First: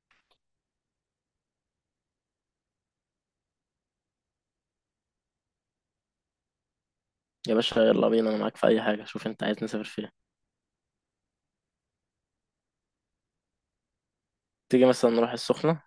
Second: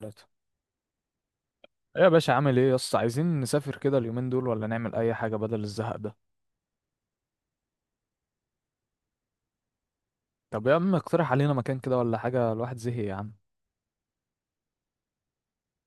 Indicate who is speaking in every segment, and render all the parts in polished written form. Speaker 1: ثلاثة. إيه يا باشا، عامل ايه يا اسطى؟ عايزين نسافر كده اليومين دول ولا نعمل اي حاجه بدل الزهق ده؟
Speaker 2: يا باشا، يلا بينا، انا معاك في اي حاجه. شوف انت عايز نسافر فيها.
Speaker 1: طب يا عم اقترح علينا مكان كده ولا حاجه، الواحد زهق يا عم.
Speaker 2: تيجي مثلا نروح السخنه،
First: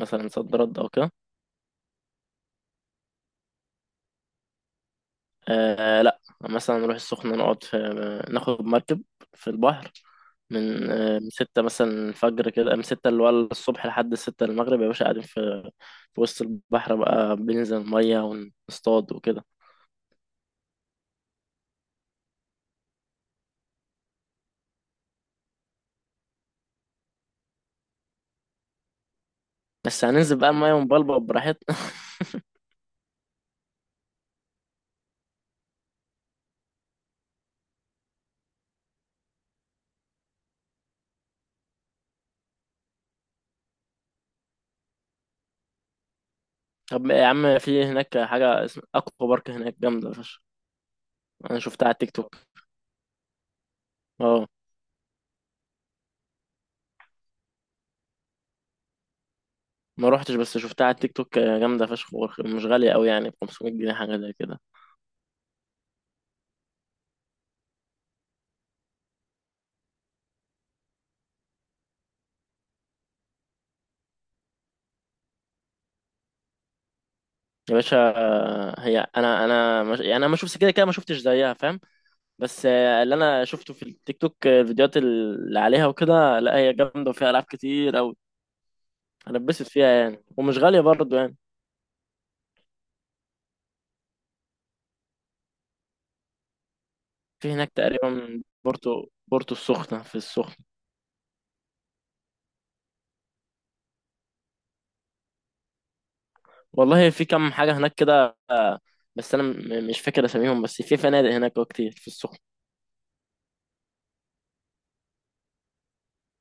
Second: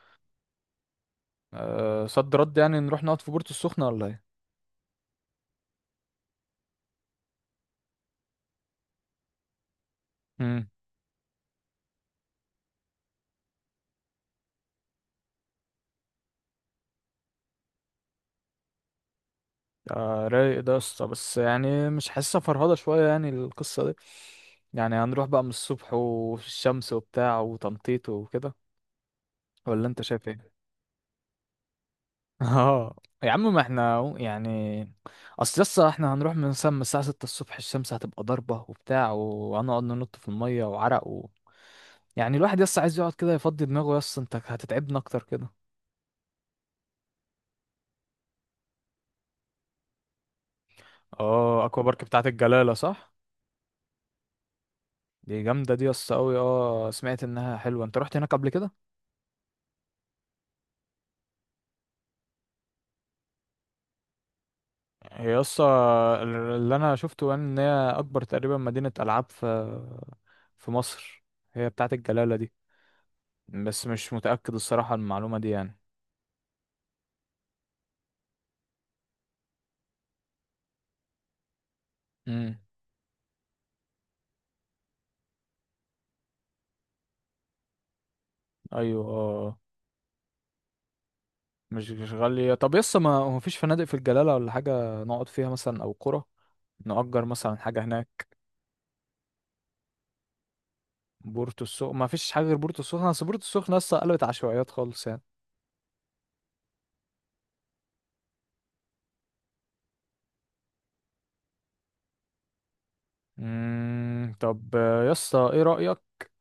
Speaker 2: مثلا صد رد او كده.
Speaker 1: أه صد رد، يعني نروح نقعد في بورتو السخنه ولا ايه؟
Speaker 2: آه لا، مثلا نروح السخنه، نقعد في، ناخد مركب في البحر.
Speaker 1: امم
Speaker 2: من ستة مثلا الفجر كده، من ستة اللي هو الصبح لحد ستة المغرب، يا باشا قاعدين في وسط البحر بقى، بننزل المية ونصطاد وكده.
Speaker 1: آه رايق ده يا اسطى، بس يعني مش حاسسها، فرهضه شويه يعني القصه دي. يعني هنروح بقى من الصبح وفي الشمس وبتاع وتنطيط وكده، ولا انت
Speaker 2: بس
Speaker 1: شايف
Speaker 2: هننزل بقى
Speaker 1: ايه؟
Speaker 2: المية ونبلبل براحتنا.
Speaker 1: اه. يا عم ما احنا أهو يعني. اصل لسه احنا هنروح من الساعة 6 الصبح، الشمس هتبقى ضاربة وبتاع وهنقعد ننط في المية وعرق و... يعني الواحد لسه عايز يقعد كده يفضي دماغه، يس انت هتتعبنا اكتر كده.
Speaker 2: طب يا عم، في هناك حاجة اسمها أكوا بارك، هناك جامدة فشخ. أنا
Speaker 1: اه اكوا
Speaker 2: شفتها على
Speaker 1: بارك
Speaker 2: التيك
Speaker 1: بتاعت
Speaker 2: توك.
Speaker 1: الجلالة صح؟
Speaker 2: اه.
Speaker 1: دي جامدة دي، يس قوي، اه سمعت انها حلوة. انت رحت هناك قبل كده؟
Speaker 2: ما روحتش، بس شفتها على التيك توك. جامده فشخ، مش غاليه قوي، يعني ب 500 جنيه حاجه زي كده.
Speaker 1: هي يس اللي انا شفته ان هي اكبر تقريبا مدينة العاب في في مصر، هي بتاعت الجلالة دي، بس مش متأكد الصراحة المعلومة دي يعني.
Speaker 2: يا باشا، هي انا مش، يعني انا ما شفتش كده كده، ما شفتش زيها فاهم.
Speaker 1: امم
Speaker 2: بس اللي انا شفته في التيك توك، الفيديوهات اللي عليها وكده، لا هي جامده وفيها العاب كتير قوي.
Speaker 1: ايوه
Speaker 2: انا
Speaker 1: اه.
Speaker 2: اتبسط فيها يعني، ومش غاليه برضو يعني.
Speaker 1: مش مش غالية. طب يس ما هو مفيش فنادق في الجلالة ولا حاجة نقعد فيها مثلا، او قرى نأجر
Speaker 2: في
Speaker 1: مثلا
Speaker 2: هناك
Speaker 1: حاجة هناك.
Speaker 2: تقريبا بورتو، بورتو السخنه، في السخنه.
Speaker 1: بورتو السخنة، ما فيش حاجة غير بورتو السخنة، بس بورتو السخنة لسه قلبت عشوائيات خالص يعني.
Speaker 2: والله في كم حاجه هناك كده، بس انا مش فاكر اساميهم، بس في فنادق هناك كتير في السخنه.
Speaker 1: طب يس ايه رأيك،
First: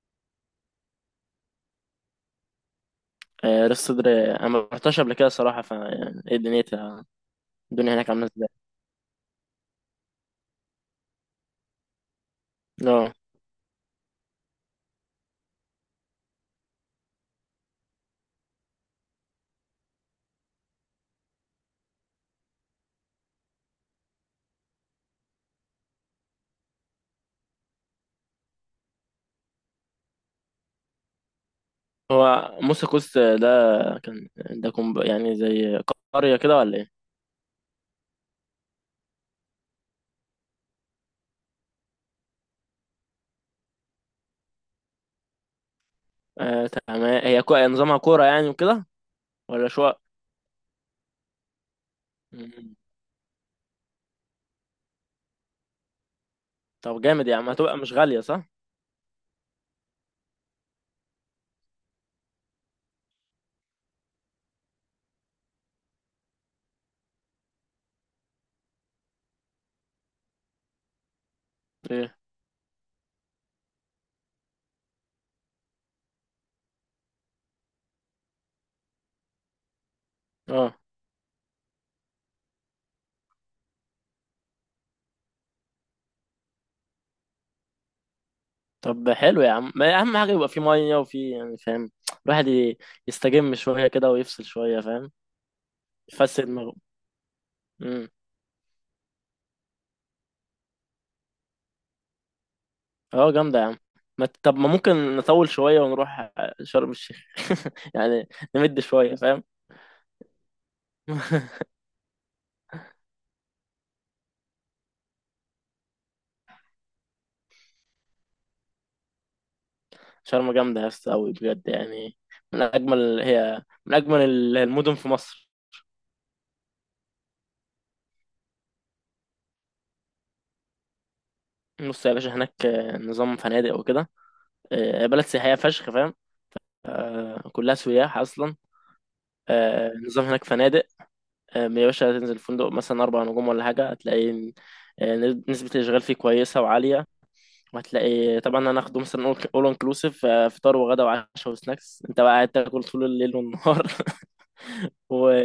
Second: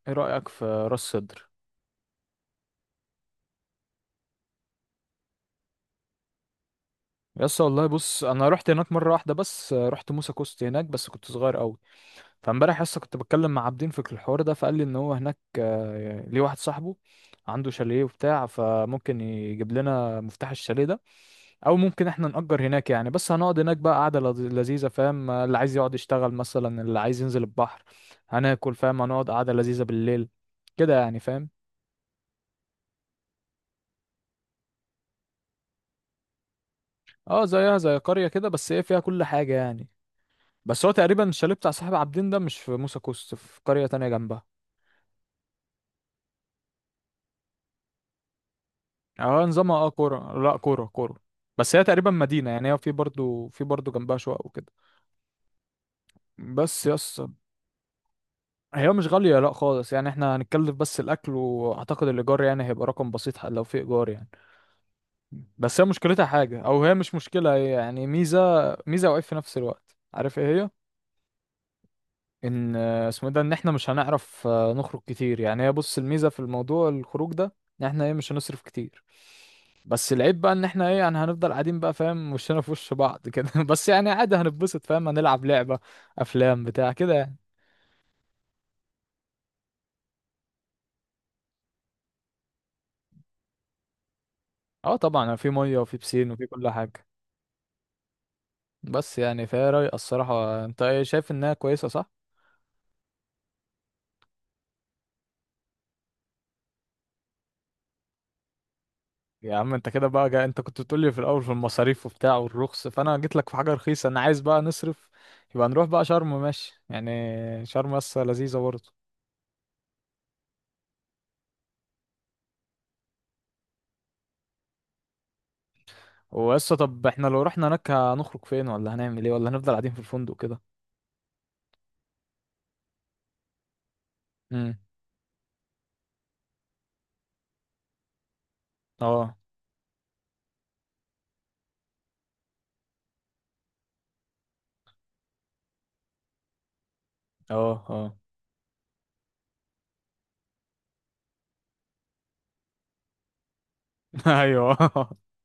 Speaker 1: ايه رأيك في راس سدر؟
Speaker 2: راس صدر، انا ما رحتش قبل كده صراحه، يعني ايه دنيتها؟
Speaker 1: يس والله
Speaker 2: الدنيا هناك
Speaker 1: بص
Speaker 2: عامله
Speaker 1: انا
Speaker 2: ازاي؟
Speaker 1: رحت هناك مرة واحدة بس، رحت موسى كوست هناك بس كنت صغير قوي. فامبارح لسه
Speaker 2: اه.
Speaker 1: كنت بتكلم مع عابدين في الحوار ده، فقال لي ان هو هناك ليه واحد صاحبه عنده شاليه وبتاع، فممكن يجيب لنا مفتاح الشاليه ده، او ممكن احنا نأجر هناك يعني. بس هنقعد هناك بقى قعدة لذيذة، فاهم؟ اللي عايز يقعد يشتغل مثلا، اللي عايز ينزل البحر، هناكل، فاهم؟ هنقعد قعدة لذيذة بالليل كده يعني، فاهم؟
Speaker 2: هو موسى كوست ده كان ده كوم، يعني زي قريه كده ولا ايه؟
Speaker 1: اه زيها زي قرية كده، بس ايه فيها كل حاجة يعني. بس هو تقريبا الشاليه بتاع صاحب عابدين ده مش في موسى كوست، في قرية تانية جنبها.
Speaker 2: آه تمام. هي نظامها كوره يعني وكده،
Speaker 1: اه
Speaker 2: ولا
Speaker 1: نظامها اه
Speaker 2: شقق؟
Speaker 1: كورة، لا كورة كورة. بس هي تقريبا مدينة يعني،
Speaker 2: مم.
Speaker 1: هي في برضو جنبها شقق وكده. بس
Speaker 2: طب
Speaker 1: يس.
Speaker 2: جامد يا عم، هتبقى مش غاليه صح؟
Speaker 1: هي مش غالية لا خالص يعني، احنا هنتكلف بس الأكل، وأعتقد الإيجار يعني هيبقى رقم بسيط، لو في إيجار يعني. بس هي مشكلتها حاجة، أو هي مش مشكلة، هي يعني ميزة، ميزة وعيب في نفس الوقت. عارف ايه هي؟
Speaker 2: ايه.
Speaker 1: إن اسمه إيه ده، إن احنا مش هنعرف نخرج كتير يعني. هي بص، الميزة في الموضوع الخروج ده، إن احنا ايه مش هنصرف كتير. بس العيب بقى ان
Speaker 2: اه،
Speaker 1: احنا ايه يعني هنفضل قاعدين بقى فاهم، وشنا في وش بعض كده بس يعني عادي هنتبسط فاهم، هنلعب لعبة، افلام، بتاع كده يعني.
Speaker 2: طب حلو يا عم، ما اهم حاجه يبقى في ميه، وفي، يعني فاهم. الواحد ي- يستجم شويه كده ويفصل شويه
Speaker 1: اه
Speaker 2: فاهم.
Speaker 1: طبعا يعني في مية وفي بسين
Speaker 2: يفسد
Speaker 1: وفي كل
Speaker 2: دماغه.
Speaker 1: حاجة. بس يعني فهي رايقة الصراحة، انت ايه شايف انها كويسة صح؟
Speaker 2: اه جامدة يا عم. ما ت- طب ما ممكن نطول شوية ونروح شرم الشيخ، يعني نمد شوية فاهم.
Speaker 1: يا عم انت كده بقى انت كنت بتقولي في الاول في المصاريف وبتاع والرخص، فانا جيت لك في حاجة رخيصة، انا عايز بقى نصرف، يبقى نروح بقى شرم ماشي يعني. شرم لسه لذيذة برضه.
Speaker 2: شرم جامدة يا اسطى أوي بجد يعني، من أجمل هي من أجمل المدن في مصر.
Speaker 1: وقصة، طب احنا لو رحنا هناك هنخرج فين، ولا هنعمل ايه، ولا هنفضل قاعدين في الفندق كده؟
Speaker 2: بص يا باشا، هناك نظام فنادق وكده.
Speaker 1: امم
Speaker 2: بلد سياحية فشخ فاهم، كلها سياح أصلا.
Speaker 1: اه.
Speaker 2: نظام هناك فنادق. يا باشا، تنزل فندق مثلا أربع نجوم ولا حاجة، هتلاقي آه، نسبة الإشغال فيه كويسة وعالية.
Speaker 1: اه. اه.
Speaker 2: وهتلاقي طبعا هناخده مثلا اول انكلوسيف، فطار وغدا وعشاء وسناكس، انت بقى قاعد تاكل طول الليل والنهار.
Speaker 1: ايوه.
Speaker 2: و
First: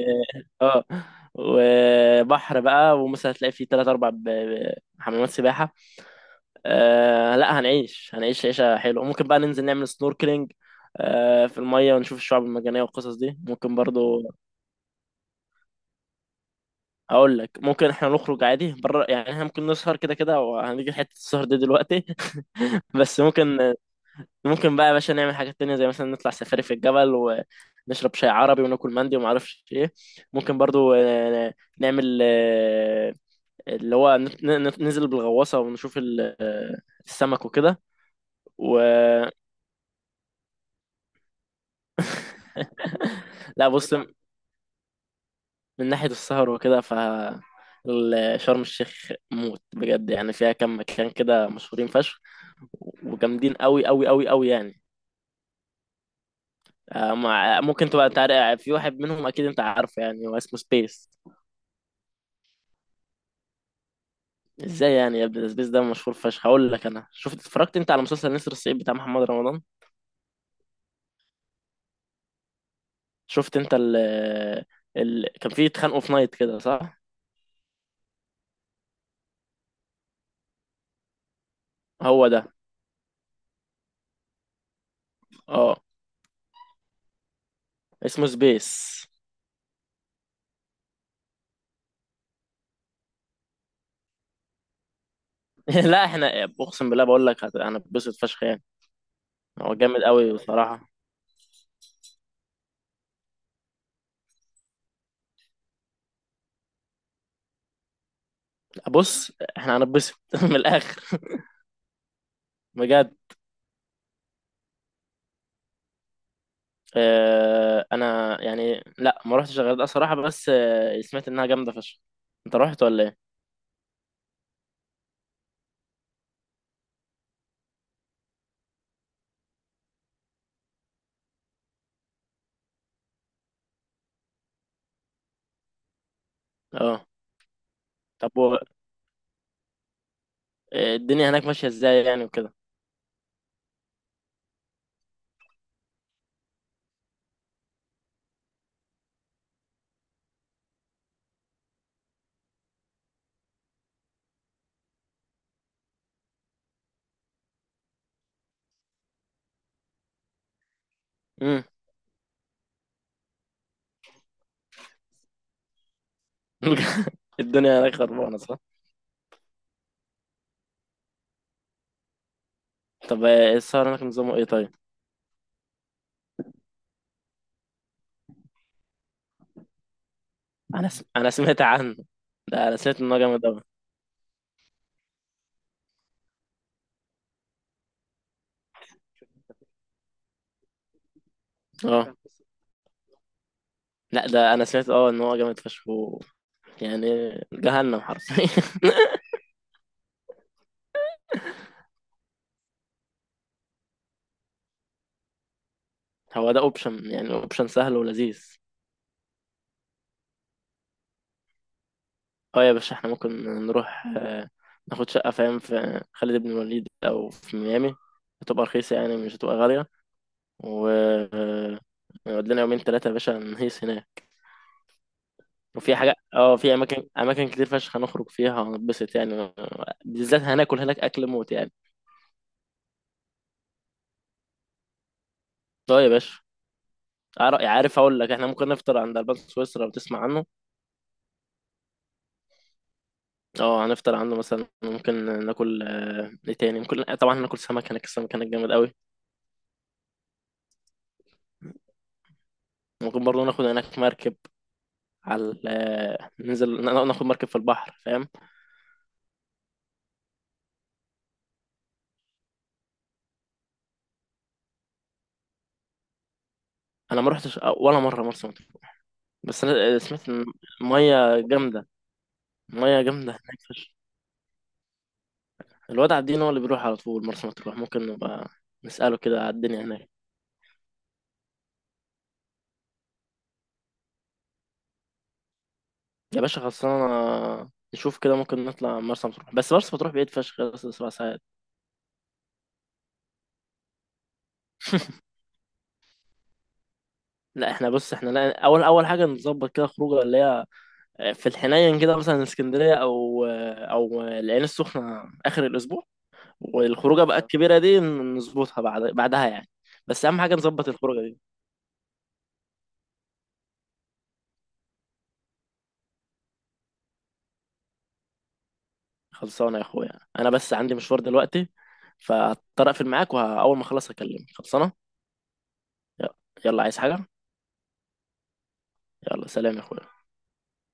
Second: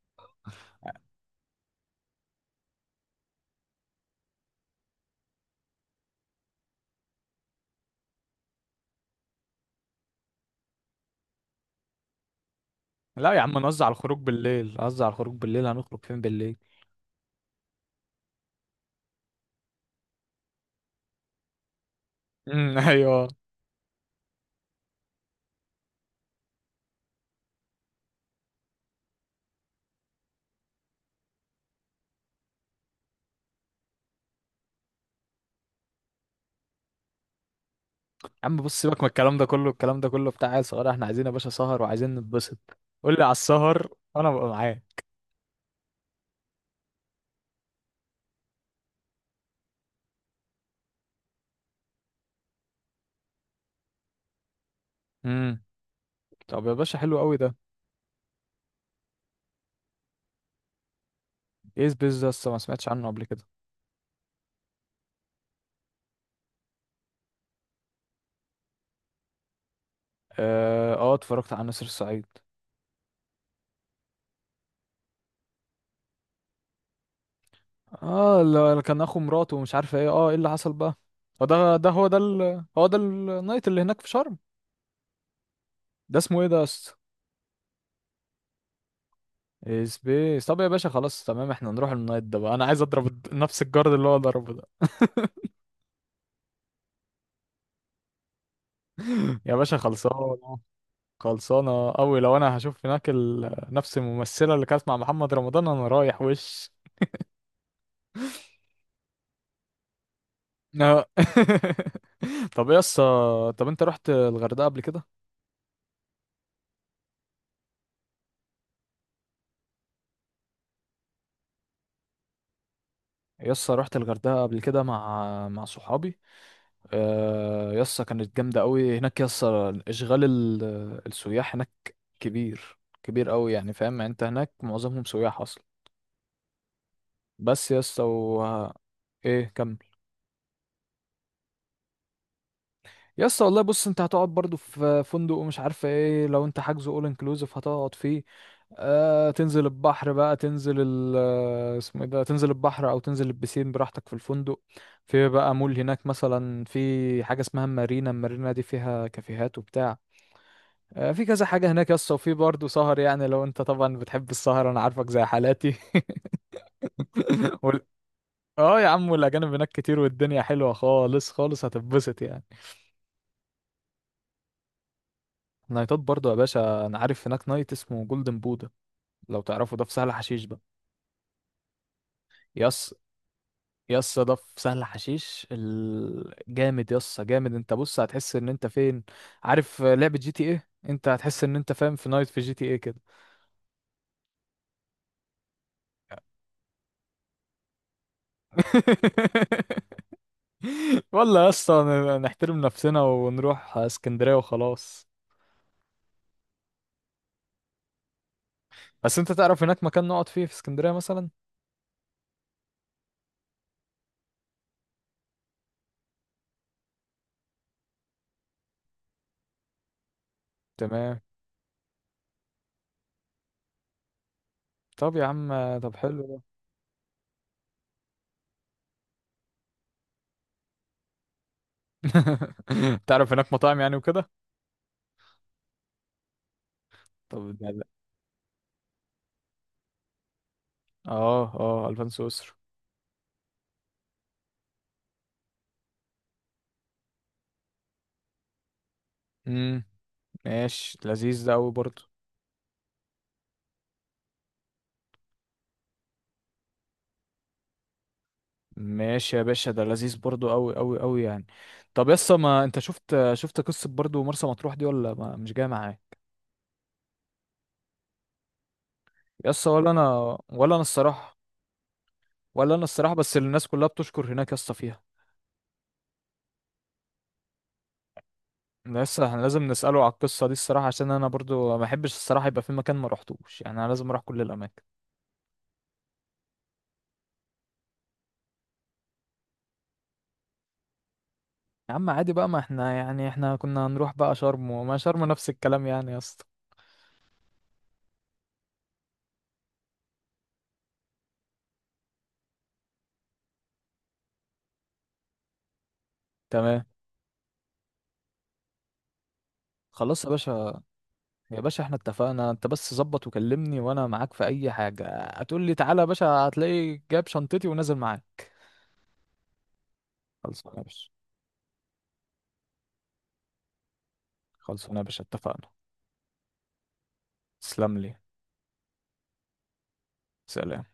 Speaker 2: اه وبحر بقى، ومثلا هتلاقي فيه تلات أربع حمامات سباحة. آه لا، هنعيش عيشة حلوة. ممكن بقى ننزل نعمل سنوركلينج، في المية، ونشوف الشعاب المرجانية والقصص
Speaker 1: لا
Speaker 2: دي
Speaker 1: يا عم
Speaker 2: ممكن
Speaker 1: نوزع الخروج
Speaker 2: برضو.
Speaker 1: بالليل، نوزع الخروج بالليل. هنخرج فين بالليل؟
Speaker 2: أقول لك، ممكن إحنا نخرج عادي بره، يعني إحنا ممكن نسهر كده كده، وهنيجي حتة السهر دي دلوقتي.
Speaker 1: ايوه
Speaker 2: بس
Speaker 1: يا
Speaker 2: ممكن بقى يا باشا نعمل حاجات تانية، زي مثلا نطلع سفاري في الجبل ونشرب شاي عربي وناكل مندي وما اعرفش ايه. ممكن برضو نعمل، اللي هو ننزل بالغواصة ونشوف السمك وكده.
Speaker 1: عم،
Speaker 2: و
Speaker 1: بص سيبك من الكلام ده كله، الكلام ده كله بتاع عيال صغيره، احنا عايزين يا باشا سهر وعايزين نتبسط. قول لي على
Speaker 2: لا،
Speaker 1: السهر
Speaker 2: بص،
Speaker 1: وانا ببقى معاك.
Speaker 2: من ناحية السهر وكده، ف شرم الشيخ موت بجد، يعني فيها كم مكان كده مشهورين فشخ وجامدين قوي قوي قوي قوي يعني.
Speaker 1: امم طب يا باشا
Speaker 2: آه،
Speaker 1: حلو قوي ده.
Speaker 2: مع ممكن تبقى انت عارف، في واحد منهم اكيد انت عارفه يعني، هو اسمه سبيس.
Speaker 1: ايه سبيس ده؟ لسه ما سمعتش عنه قبل كده.
Speaker 2: ازاي يعني يا ابني، سبيس ده مشهور فشخ. هقول لك، انا شفت، اتفرجت انت على مسلسل نسر الصعيد بتاع محمد رمضان؟
Speaker 1: اه اتفرجت على نسر الصعيد.
Speaker 2: شفت انت ال كان فيه اتخانقوا في نايت كده صح؟
Speaker 1: اه اللي كان اخو مراته ومش عارف ايه، اه ايه اللي حصل بقى؟ هو ده، ده هو ده
Speaker 2: هو ده.
Speaker 1: ال... هو ده النايت اللي هناك في شرم؟
Speaker 2: اه
Speaker 1: ده اسمه ايه ده؟
Speaker 2: اسمه سبيس.
Speaker 1: سبيس. طب يا باشا خلاص تمام، احنا نروح النايت ده بقى، انا عايز اضرب نفس الجارد اللي هو ضربه ده.
Speaker 2: لا، احنا اقسم بالله بقول لك هنتبسط فشخ يعني.
Speaker 1: يا
Speaker 2: هو
Speaker 1: باشا
Speaker 2: جامد قوي
Speaker 1: خلصانه.
Speaker 2: بصراحة.
Speaker 1: خلصانه قوي، لو انا هشوف هناك ال... نفس الممثله اللي كانت مع محمد رمضان انا رايح وش.
Speaker 2: بص، احنا هنتبسط من الاخر
Speaker 1: آه. طب يا اسطى،
Speaker 2: بجد.
Speaker 1: طب انت رحت الغردقه قبل كده؟
Speaker 2: انا يعني لا، ما رحتش الغردقه صراحه، بس سمعت انها جامده فشخ. انت رحت ولا ايه؟
Speaker 1: يا اسطى رحت الغردقه قبل كده مع مع صحابي. يا اسطى كانت جامده قوي هناك يا اسطى، اشغال السياح هناك كبير كبير قوي يعني، فاهم؟ يعني انت هناك معظمهم سياح اصلا.
Speaker 2: اه.
Speaker 1: بس يا اسطى
Speaker 2: طب
Speaker 1: و... ايه كمل.
Speaker 2: الدنيا هناك ماشيه ازاي يعني وكده؟
Speaker 1: يا اسطى والله بص، انت هتقعد برضو في فندق ومش عارفه ايه، لو انت حاجزه اول انكلوزيف هتقعد فيه. آه تنزل البحر بقى، تنزل ال اسمه ايه ده، تنزل البحر او تنزل البسين براحتك في الفندق. في بقى مول هناك مثلا، في حاجه اسمها مارينا، المارينا دي فيها كافيهات وبتاع. آه في كذا
Speaker 2: امم.
Speaker 1: حاجه هناك يا اسطى، وفي برضو سهر يعني، لو انت طبعا بتحب السهر انا عارفك زي حالاتي.
Speaker 2: الدنيا
Speaker 1: وال...
Speaker 2: هناك خربانه صح؟
Speaker 1: اه يا عم والاجانب هناك كتير، والدنيا حلوه خالص خالص، هتتبسط يعني.
Speaker 2: طب السهر هناك نظامه ايه طيب؟
Speaker 1: نايتات برضو يا باشا، انا عارف هناك نايت اسمه جولدن بودا، لو تعرفوا ده، في سهل حشيش بقى.
Speaker 2: انا سمعت عنه. ده انا
Speaker 1: يس.
Speaker 2: سمعت ان هو جامد قوي.
Speaker 1: يس ده في سهل حشيش جامد يس جامد، انت بص هتحس ان انت فين، عارف لعبة جي تي ايه؟ انت هتحس ان انت فاهم في
Speaker 2: اه
Speaker 1: نايت في جي تي ايه كده.
Speaker 2: لا، ده انا سمعت، ان هو جامد فشخ، يعني جهنم حرفيا.
Speaker 1: والله يا اسطى نحترم نفسنا ونروح اسكندرية وخلاص.
Speaker 2: هو ده اوبشن، يعني اوبشن سهل ولذيذ.
Speaker 1: بس انت تعرف هناك مكان نقعد فيه في اسكندرية مثلا؟
Speaker 2: اه يا باشا، احنا ممكن نروح، ناخد شقة فاهم، في خالد بن الوليد أو في ميامي، هتبقى رخيصة يعني، مش هتبقى غالية. و
Speaker 1: تمام.
Speaker 2: نقعد لنا يومين تلاتة يا باشا، نهيس هناك.
Speaker 1: طب يا عم طب
Speaker 2: وفي حاجة،
Speaker 1: حلو ده.
Speaker 2: في أماكن، أماكن كتير فشخ هنخرج فيها ونتبسط يعني. بالذات هناكل هناك أكل موت يعني.
Speaker 1: تعرف هناك مطاعم يعني وكده؟
Speaker 2: اه يا باشا.
Speaker 1: طب
Speaker 2: عارف أقول لك، احنا ممكن نفطر عند ألبان سويسرا لو تسمع عنه.
Speaker 1: اه اه الفانسو اسر.
Speaker 2: اه هنفطر عنده مثلا. ممكن ناكل ايه تاني؟ ممكن طبعا هناكل سمك هناك، السمك هناك جامد قوي.
Speaker 1: امم ماشي، لذيذ ده قوي برضه.
Speaker 2: ممكن برضه ناخد هناك مركب على ننزل ناخد مركب في البحر فاهم.
Speaker 1: ماشي يا باشا ده لذيذ برضه، قوي قوي قوي يعني. طب يسا، ما انت شفت، شفت قصة برضه مرسى مطروح دي ولا ما مش جاية معايا؟
Speaker 2: انا ما رحتش ولا مره مرسى مطروح، بس
Speaker 1: يسا ولا
Speaker 2: انا سمعت
Speaker 1: انا،
Speaker 2: ان
Speaker 1: ولا انا الصراحة.
Speaker 2: الميه جامده.
Speaker 1: ولا انا
Speaker 2: الميه
Speaker 1: الصراحة،
Speaker 2: جامده
Speaker 1: بس
Speaker 2: هناك
Speaker 1: الناس كلها بتشكر هناك يسا فيها.
Speaker 2: الواد عابدين هو اللي بيروح على طول مرسى مطروح، ممكن نبقى نساله
Speaker 1: لسه احنا
Speaker 2: كده على
Speaker 1: لازم
Speaker 2: الدنيا
Speaker 1: نسأله على
Speaker 2: هناك.
Speaker 1: القصة دي الصراحة، عشان انا برضو ما احبش الصراحة يبقى في مكان ما روحتوش، يعني انا لازم اروح كل الاماكن.
Speaker 2: يا باشا خلصانه، نشوف كده ممكن نطلع مرسى مطروح، بس مرسى مطروح بعيد فشخ، بس سبع ساعات.
Speaker 1: يا عم عادي بقى، ما احنا يعني احنا كنا هنروح بقى شرم، وما شرم نفس الكلام يعني يا اسطى.
Speaker 2: لا، احنا بص، لا، اول اول حاجه نظبط كده خروجه اللي هي في الحنين كده، مثلا اسكندريه او العين السخنه اخر الاسبوع.
Speaker 1: تمام.
Speaker 2: والخروجه بقى الكبيره دي نظبطها بعد يعني.
Speaker 1: خلاص
Speaker 2: بس
Speaker 1: يا
Speaker 2: اهم حاجه
Speaker 1: باشا.
Speaker 2: نظبط الخروجه دي.
Speaker 1: يا باشا احنا اتفقنا، انت بس ظبط وكلمني وانا معاك في اي حاجة، هتقول لي تعالى يا باشا هتلاقي جايب شنطتي ونازل معاك.
Speaker 2: خلصانه يا اخويا، انا
Speaker 1: خلصانه
Speaker 2: بس
Speaker 1: يا
Speaker 2: عندي
Speaker 1: باشا.
Speaker 2: مشوار دلوقتي، فهضطر اقفل معاك، واول ما اخلص اكلمك. خلصانه.
Speaker 1: خلصانه يا باشا اتفقنا.
Speaker 2: يلا. يلا، عايز حاجه؟
Speaker 1: تسلم لي.
Speaker 2: يلا سلام يا اخويا.
Speaker 1: سلام.